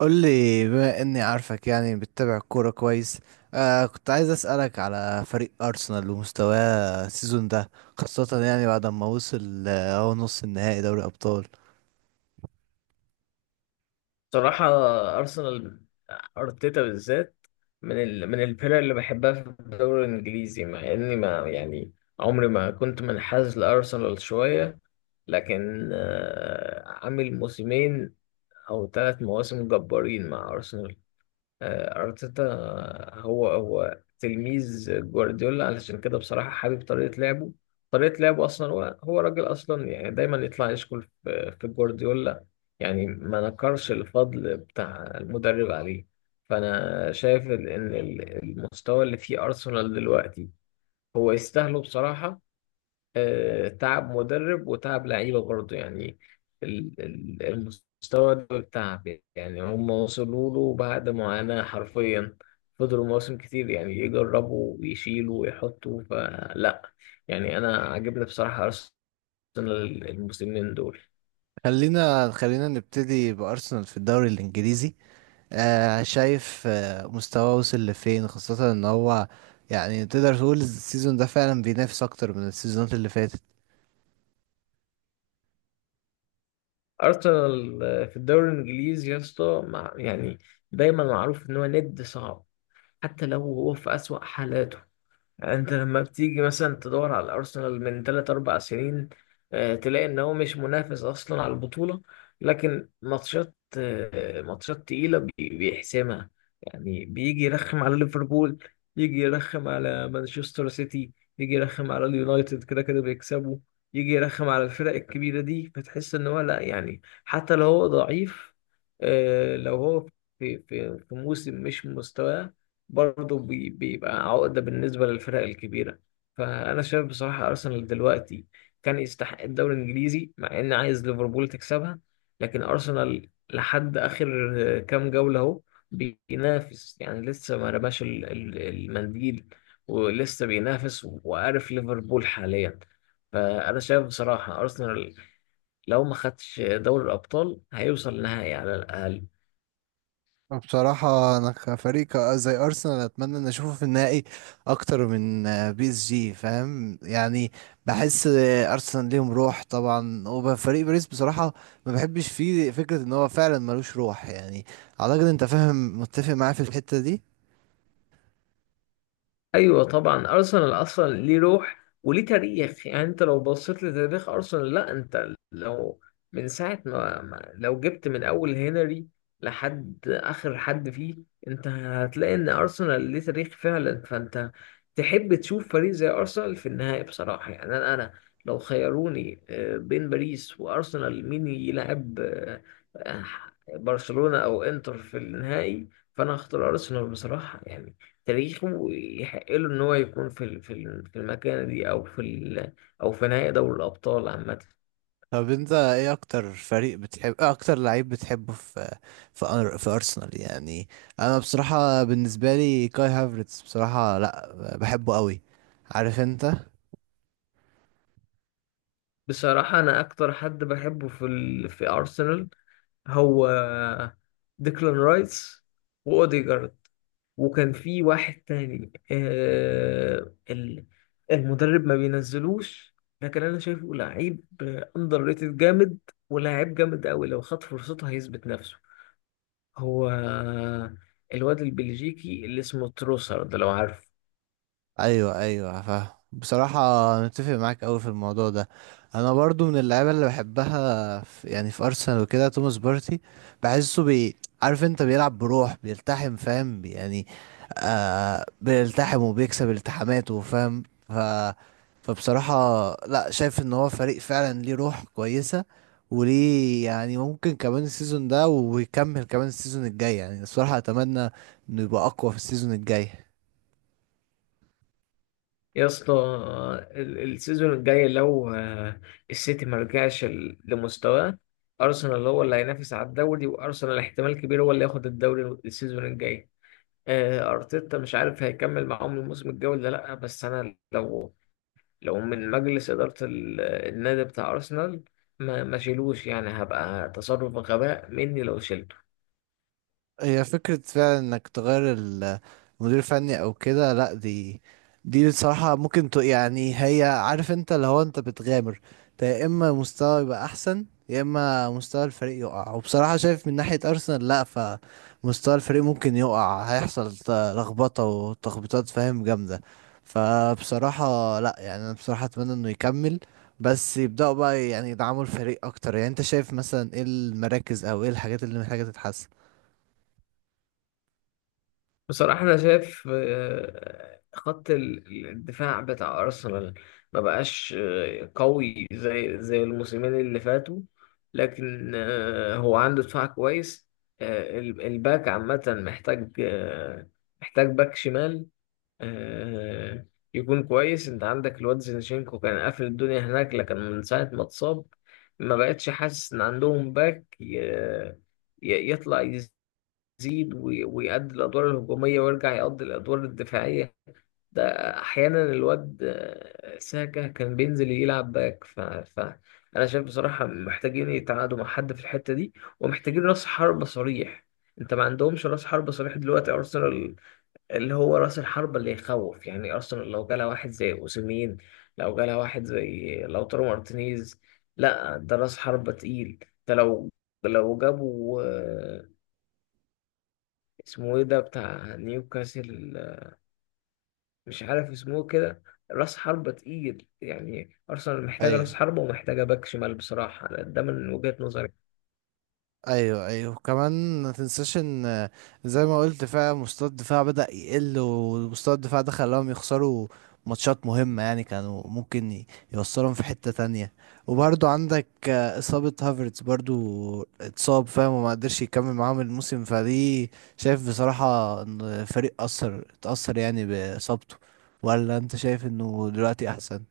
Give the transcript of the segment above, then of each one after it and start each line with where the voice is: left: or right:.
right: قول لي بما اني عارفك يعني بتتابع الكوره كويس. كنت عايز اسالك على فريق ارسنال ومستواه السيزون ده، خاصه يعني بعد ما وصل هو نص النهائي دوري ابطال.
left: صراحة، أرسنال، أرتيتا بالذات، من من الفرق اللي بحبها في الدوري الإنجليزي، مع إني ما يعني عمري ما كنت منحاز لأرسنال شوية. لكن عامل موسمين أو ثلاث مواسم جبارين مع أرسنال. أرتيتا هو تلميذ جوارديولا، علشان كده بصراحة حابب طريقة لعبه. طريقة لعبه أصلا، هو راجل أصلا، يعني دايما يطلع يشكر في جوارديولا. يعني ما نكرش الفضل بتاع المدرب عليه. فأنا شايف إن المستوى اللي فيه أرسنال دلوقتي هو يستاهله بصراحة. تعب مدرب وتعب لعيبة برضه، يعني المستوى ده تعب، يعني هم وصلوا له بعد معاناة حرفيا. فضلوا مواسم كتير يعني يجربوا ويشيلوا ويحطوا، فلا، يعني أنا عاجبني بصراحة أرسنال الموسمين دول.
right: خلينا نبتدي بارسنال في الدوري الانجليزي. شايف مستواه وصل لفين، خاصه ان هو يعني تقدر تقول السيزون ده فعلا بينافس اكتر من السيزونات اللي فاتت.
left: أرسنال في الدوري الإنجليزي يا اسطى، يعني دايما معروف إن هو ند صعب، حتى لو هو في أسوأ حالاته. انت لما بتيجي مثلا تدور على ارسنال من 3 4 سنين، تلاقي ان هو مش منافس اصلا على البطوله، لكن ماتشات، ماتشات تقيله بيحسمها. يعني بيجي يرخم على ليفربول، يجي يرخم على مانشستر سيتي، يجي يرخم على اليونايتد، كده كده بيكسبوا. يجي يرخم على الفرق الكبيره دي، فتحس ان هو لا، يعني حتى لو هو ضعيف، لو هو في موسم مش مستواه، برضه بيبقى عقدة بالنسبة للفرق الكبيرة. فأنا شايف بصراحة أرسنال دلوقتي كان يستحق الدوري الإنجليزي، مع إني عايز ليفربول تكسبها. لكن أرسنال لحد آخر كام جولة أهو بينافس، يعني لسه ما رماش المنديل، ولسه بينافس وعارف ليفربول حاليا. فأنا شايف بصراحة أرسنال، لو ما خدش دوري الأبطال، هيوصل نهائي على الأقل.
right: بصراحة أنا كفريق زي أرسنال أتمنى إن أشوفه في النهائي أكتر من بي إس جي، فاهم يعني. بحس أرسنال ليهم روح طبعا، وفريق باريس بصراحة ما بحبش فيه، فكرة إن هو فعلا ملوش روح يعني. أعتقد أنت فاهم، متفق معايا في الحتة دي.
left: ايوه طبعا، ارسنال اصلا ليه روح وليه تاريخ. يعني انت لو بصيت لتاريخ ارسنال، لا انت لو من ساعه ما, ما لو جبت من اول هنري لحد اخر حد فيه، انت هتلاقي ان ارسنال ليه تاريخ فعلا. فانت تحب تشوف فريق زي ارسنال في النهائي بصراحه، يعني انا لو خيروني بين باريس وارسنال مين يلعب، آه، برشلونه او انتر في النهائي، فانا هختار ارسنال بصراحه. يعني تاريخه يحق له إن هو يكون في في المكانة دي، أو في ال، أو في نهائي دوري الأبطال عامة.
right: طب أنت إيه أكتر فريق بتحب، إيه أكتر لعيب بتحبه في في أرسنال يعني؟ أنا بصراحة بالنسبة لي كاي هافرتز، بصراحة لأ بحبه قوي، عارف أنت.
left: بصراحة أنا أكتر حد بحبه في ال في أرسنال هو ديكلان رايس وأوديجارد. وكان في واحد تاني آه المدرب ما بينزلوش، لكن أنا شايفه لعيب أندر ريتد جامد، ولاعيب جامد أوي لو خد فرصته هيثبت نفسه. هو الواد البلجيكي اللي اسمه تروسر ده، لو عارف.
right: ايوه، ايوه فاهم. بصراحه انا متفق معاك قوي في الموضوع ده. انا برضو من اللعيبه اللي بحبها في يعني في ارسنال وكده توماس بارتي، بحسه عارف انت، بيلعب بروح، بيلتحم فاهم يعني. آه بيلتحم وبيكسب التحاماته، فاهم. ف فبصراحه لا، شايف ان هو فريق فعلا ليه روح كويسه، وليه يعني ممكن كمان السيزون ده ويكمل كمان السيزون الجاي. يعني الصراحه اتمنى انه يبقى اقوى في السيزون الجاي.
left: يا اسطى، السيزون الجاي، لو السيتي ما رجعش لمستواه، ارسنال هو اللي هينافس على الدوري، وارسنال احتمال كبير هو اللي ياخد الدوري السيزون الجاي. ارتيتا مش عارف هيكمل معاهم الموسم الجاي ولا لا، بس انا لو، لو من مجلس اداره النادي بتاع ارسنال، ما شيلوش، يعني هبقى تصرف غباء مني لو شلت.
right: هي فكرة فعلا انك تغير المدير الفني او كده، لا، دي بصراحة ممكن يعني هي، عارف انت اللي هو انت بتغامر. انت يا اما مستوى يبقى احسن، يا اما مستوى الفريق يقع. وبصراحة شايف من ناحية ارسنال لا، فمستوى الفريق ممكن يقع، هيحصل لخبطة وتخبيطات فاهم جامدة. فبصراحة لا يعني، انا بصراحة اتمنى انه يكمل، بس يبدأوا بقى يعني يدعموا الفريق اكتر. يعني انت شايف مثلا ايه المراكز او ايه الحاجات اللي محتاجة تتحسن؟
left: بصراحة أنا شايف خط الدفاع بتاع أرسنال ما بقاش قوي زي الموسمين اللي فاتوا، لكن هو عنده دفاع كويس. الباك عامة محتاج، محتاج باك شمال آه، يكون كويس. أنت عندك الواد زينشينكو كان قافل الدنيا هناك، لكن من ساعة ما اتصاب ما بقتش حاسس إن عندهم باك يطلع يزيد ويأدي الأدوار الهجومية ويرجع يقضي الأدوار الدفاعية. ده أحيانا الواد ساكا كان بينزل يلعب باك أنا شايف بصراحة محتاجين يتعاقدوا مع حد في الحتة دي. ومحتاجين رأس حربة صريح، أنت ما عندهمش رأس حربة صريح دلوقتي أرسنال، اللي هو رأس الحربة اللي يخوف. يعني أرسنال لو جالها واحد زي أوسيمين، لو جالها واحد زي لوتارو مارتينيز، لا ده رأس حربة تقيل. ده لو، لو جابوا اسمه ايه ده بتاع نيوكاسل، مش عارف اسمه كده، راس حربة تقيل. يعني أرسنال محتاجة راس
right: ايوه،
left: حربة ومحتاجة باك شمال بصراحة، ده من وجهة نظري.
right: ايوه كمان ما تنساش ان زي ما قلت فعلا مستوى الدفاع بدأ يقل، ومستوى الدفاع ده خلاهم يخسروا ماتشات مهمة يعني، كانوا ممكن يوصلهم في حتة تانية. وبرضو عندك إصابة هافرتز، برضو اتصاب فاهم، وما قدرش يكمل معاهم الموسم. فدي شايف بصراحة ان الفريق أثر، اتأثر يعني بإصابته، ولا انت شايف انه دلوقتي احسن؟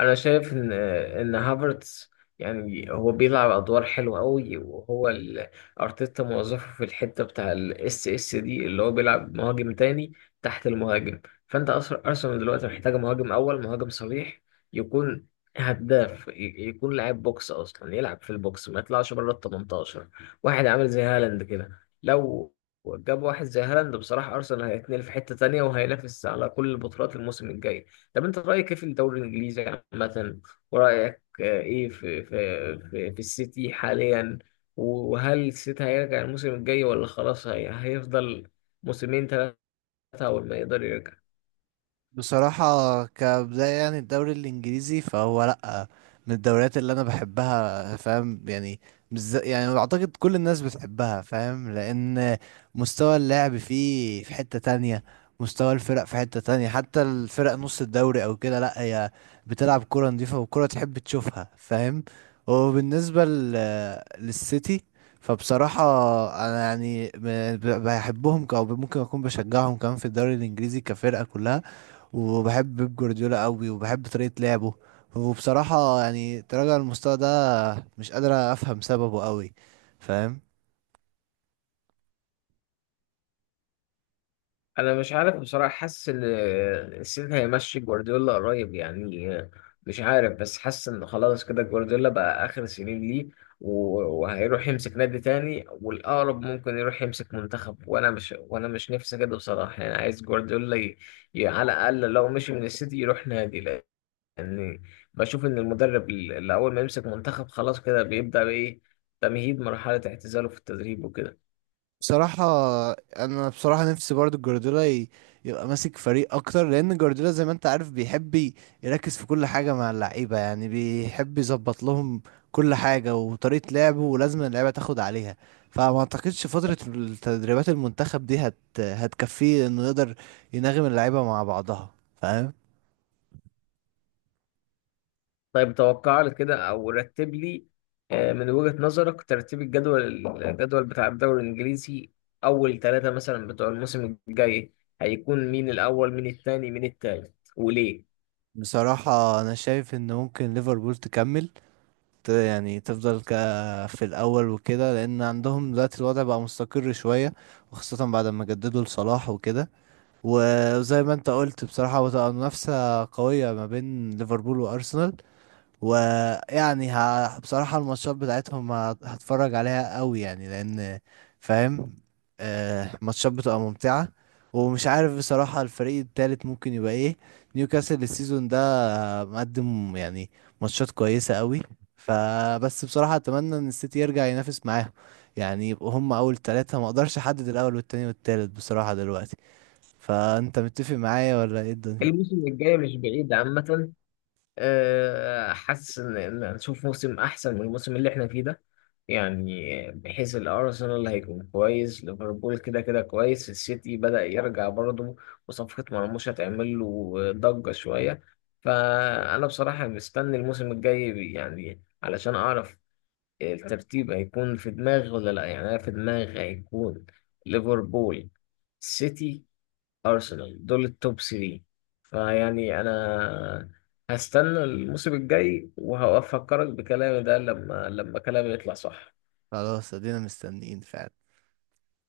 left: انا شايف ان هافرتس، يعني هو بيلعب ادوار حلوه قوي، وهو ارتيتا موظفه في الحته بتاع الاس اس دي، اللي هو بيلعب مهاجم تاني تحت المهاجم. فانت اصلا ارسنال دلوقتي محتاجه مهاجم اول، مهاجم صريح، يكون هداف، يكون لاعب بوكس، اصلا يلعب في البوكس ما يطلعش بره ال 18. واحد عامل زي هالاند كده، لو جاب واحد زي هالاند بصراحه ارسنال هيتنقل في حته تانيه وهينافس على كل البطولات الموسم الجاي. طب انت رايك ايه في الدوري الانجليزي عامه، ورايك ايه في السيتي حاليا؟ وهل السيتي هيرجع الموسم الجاي ولا خلاص هي هيفضل موسمين ثلاثه اول ما يقدر يرجع؟
right: بصراحة كبداية يعني الدوري الإنجليزي فهو لأ، من الدوريات اللي أنا بحبها فاهم يعني. مش زي- يعني أعتقد كل الناس بتحبها، فاهم، لأن مستوى اللعب فيه في حتة تانية، مستوى الفرق في حتة تانية، حتى الفرق نص الدوري أو كده لأ، هي بتلعب كرة نظيفة وكرة تحب تشوفها، فاهم. وبالنسبة للسيتي، فبصراحة أنا يعني بحبهم أو ممكن أكون بشجعهم كمان في الدوري الإنجليزي كفرقة كلها، وبحب بيب جوارديولا قوي وبحب طريقة لعبه. وبصراحة يعني تراجع المستوى ده مش قادر أفهم سببه قوي، فاهم.
left: انا مش عارف بصراحه، حاسس ان السيتي هيمشي جوارديولا قريب يعني. مش عارف، بس حاسس ان خلاص كده جوارديولا بقى اخر سنين ليه، وهيروح يمسك نادي تاني، والاقرب ممكن يروح يمسك منتخب. وانا مش نفسي كده بصراحه، يعني عايز جوارديولا على الاقل لو مشي من السيتي يروح نادي. لان بشوف ان المدرب اللي اول ما يمسك منتخب، خلاص كده بيبدا بايه، تمهيد مرحله اعتزاله في التدريب وكده.
right: بصراحة أنا بصراحة نفسي برضو جوارديولا يبقى ماسك فريق أكتر، لأن جوارديولا زي ما أنت عارف بيحب يركز في كل حاجة مع اللعيبة، يعني بيحب يظبط لهم كل حاجة وطريقة لعبه، ولازم اللعيبة تاخد عليها. فما أعتقدش فترة التدريبات المنتخب دي هتكفيه إنه يقدر يناغم اللعيبة مع بعضها، فاهم.
left: طيب توقع لي كده او رتب لي من وجهة نظرك ترتيب الجدول، بتاع الدوري الانجليزي، اول ثلاثة مثلا بتوع الموسم الجاي، هيكون مين الاول، مين الثاني، مين الثالث، وليه؟
right: بصراحة أنا شايف إن ممكن ليفربول تكمل، يعني تفضل في الأول وكده، لأن عندهم دلوقتي الوضع بقى مستقر شوية، وخاصة بعد ما جددوا لصلاح وكده. وزي ما أنت قلت بصراحة بتبقى منافسة قوية ما بين ليفربول وأرسنال، ويعني بصراحة الماتشات بتاعتهم هتفرج عليها قوي يعني، لأن فاهم آه ماتشات بتبقى ممتعة. ومش عارف بصراحة الفريق التالت ممكن يبقى ايه، نيوكاسل السيزون ده مقدم يعني ماتشات كويسة قوي. فبس بصراحة أتمنى إن السيتي يرجع ينافس معاهم، يعني يبقوا هم أول 3. مقدرش أحدد الأول والتاني والتالت بصراحة دلوقتي. فأنت متفق معايا ولا ايه الدنيا؟
left: الموسم الجاي مش بعيد عامة، حاسس إن هنشوف موسم احسن من الموسم اللي احنا فيه ده. يعني بحيث الارسنال هيكون كويس، ليفربول كده كده كويس، السيتي بدأ يرجع برضه، وصفقة مرموش هتعمل له ضجة شوية. فانا بصراحة مستني الموسم الجاي يعني علشان اعرف الترتيب هيكون في دماغي ولا لا. يعني انا في دماغي هيكون ليفربول، سيتي، أرسنال، دول التوب 3. فيعني أنا هستنى الموسم الجاي وهفكرك بكلامي ده لما كلامي يطلع صح.
right: خلاص، ادينا مستنيين فعلا.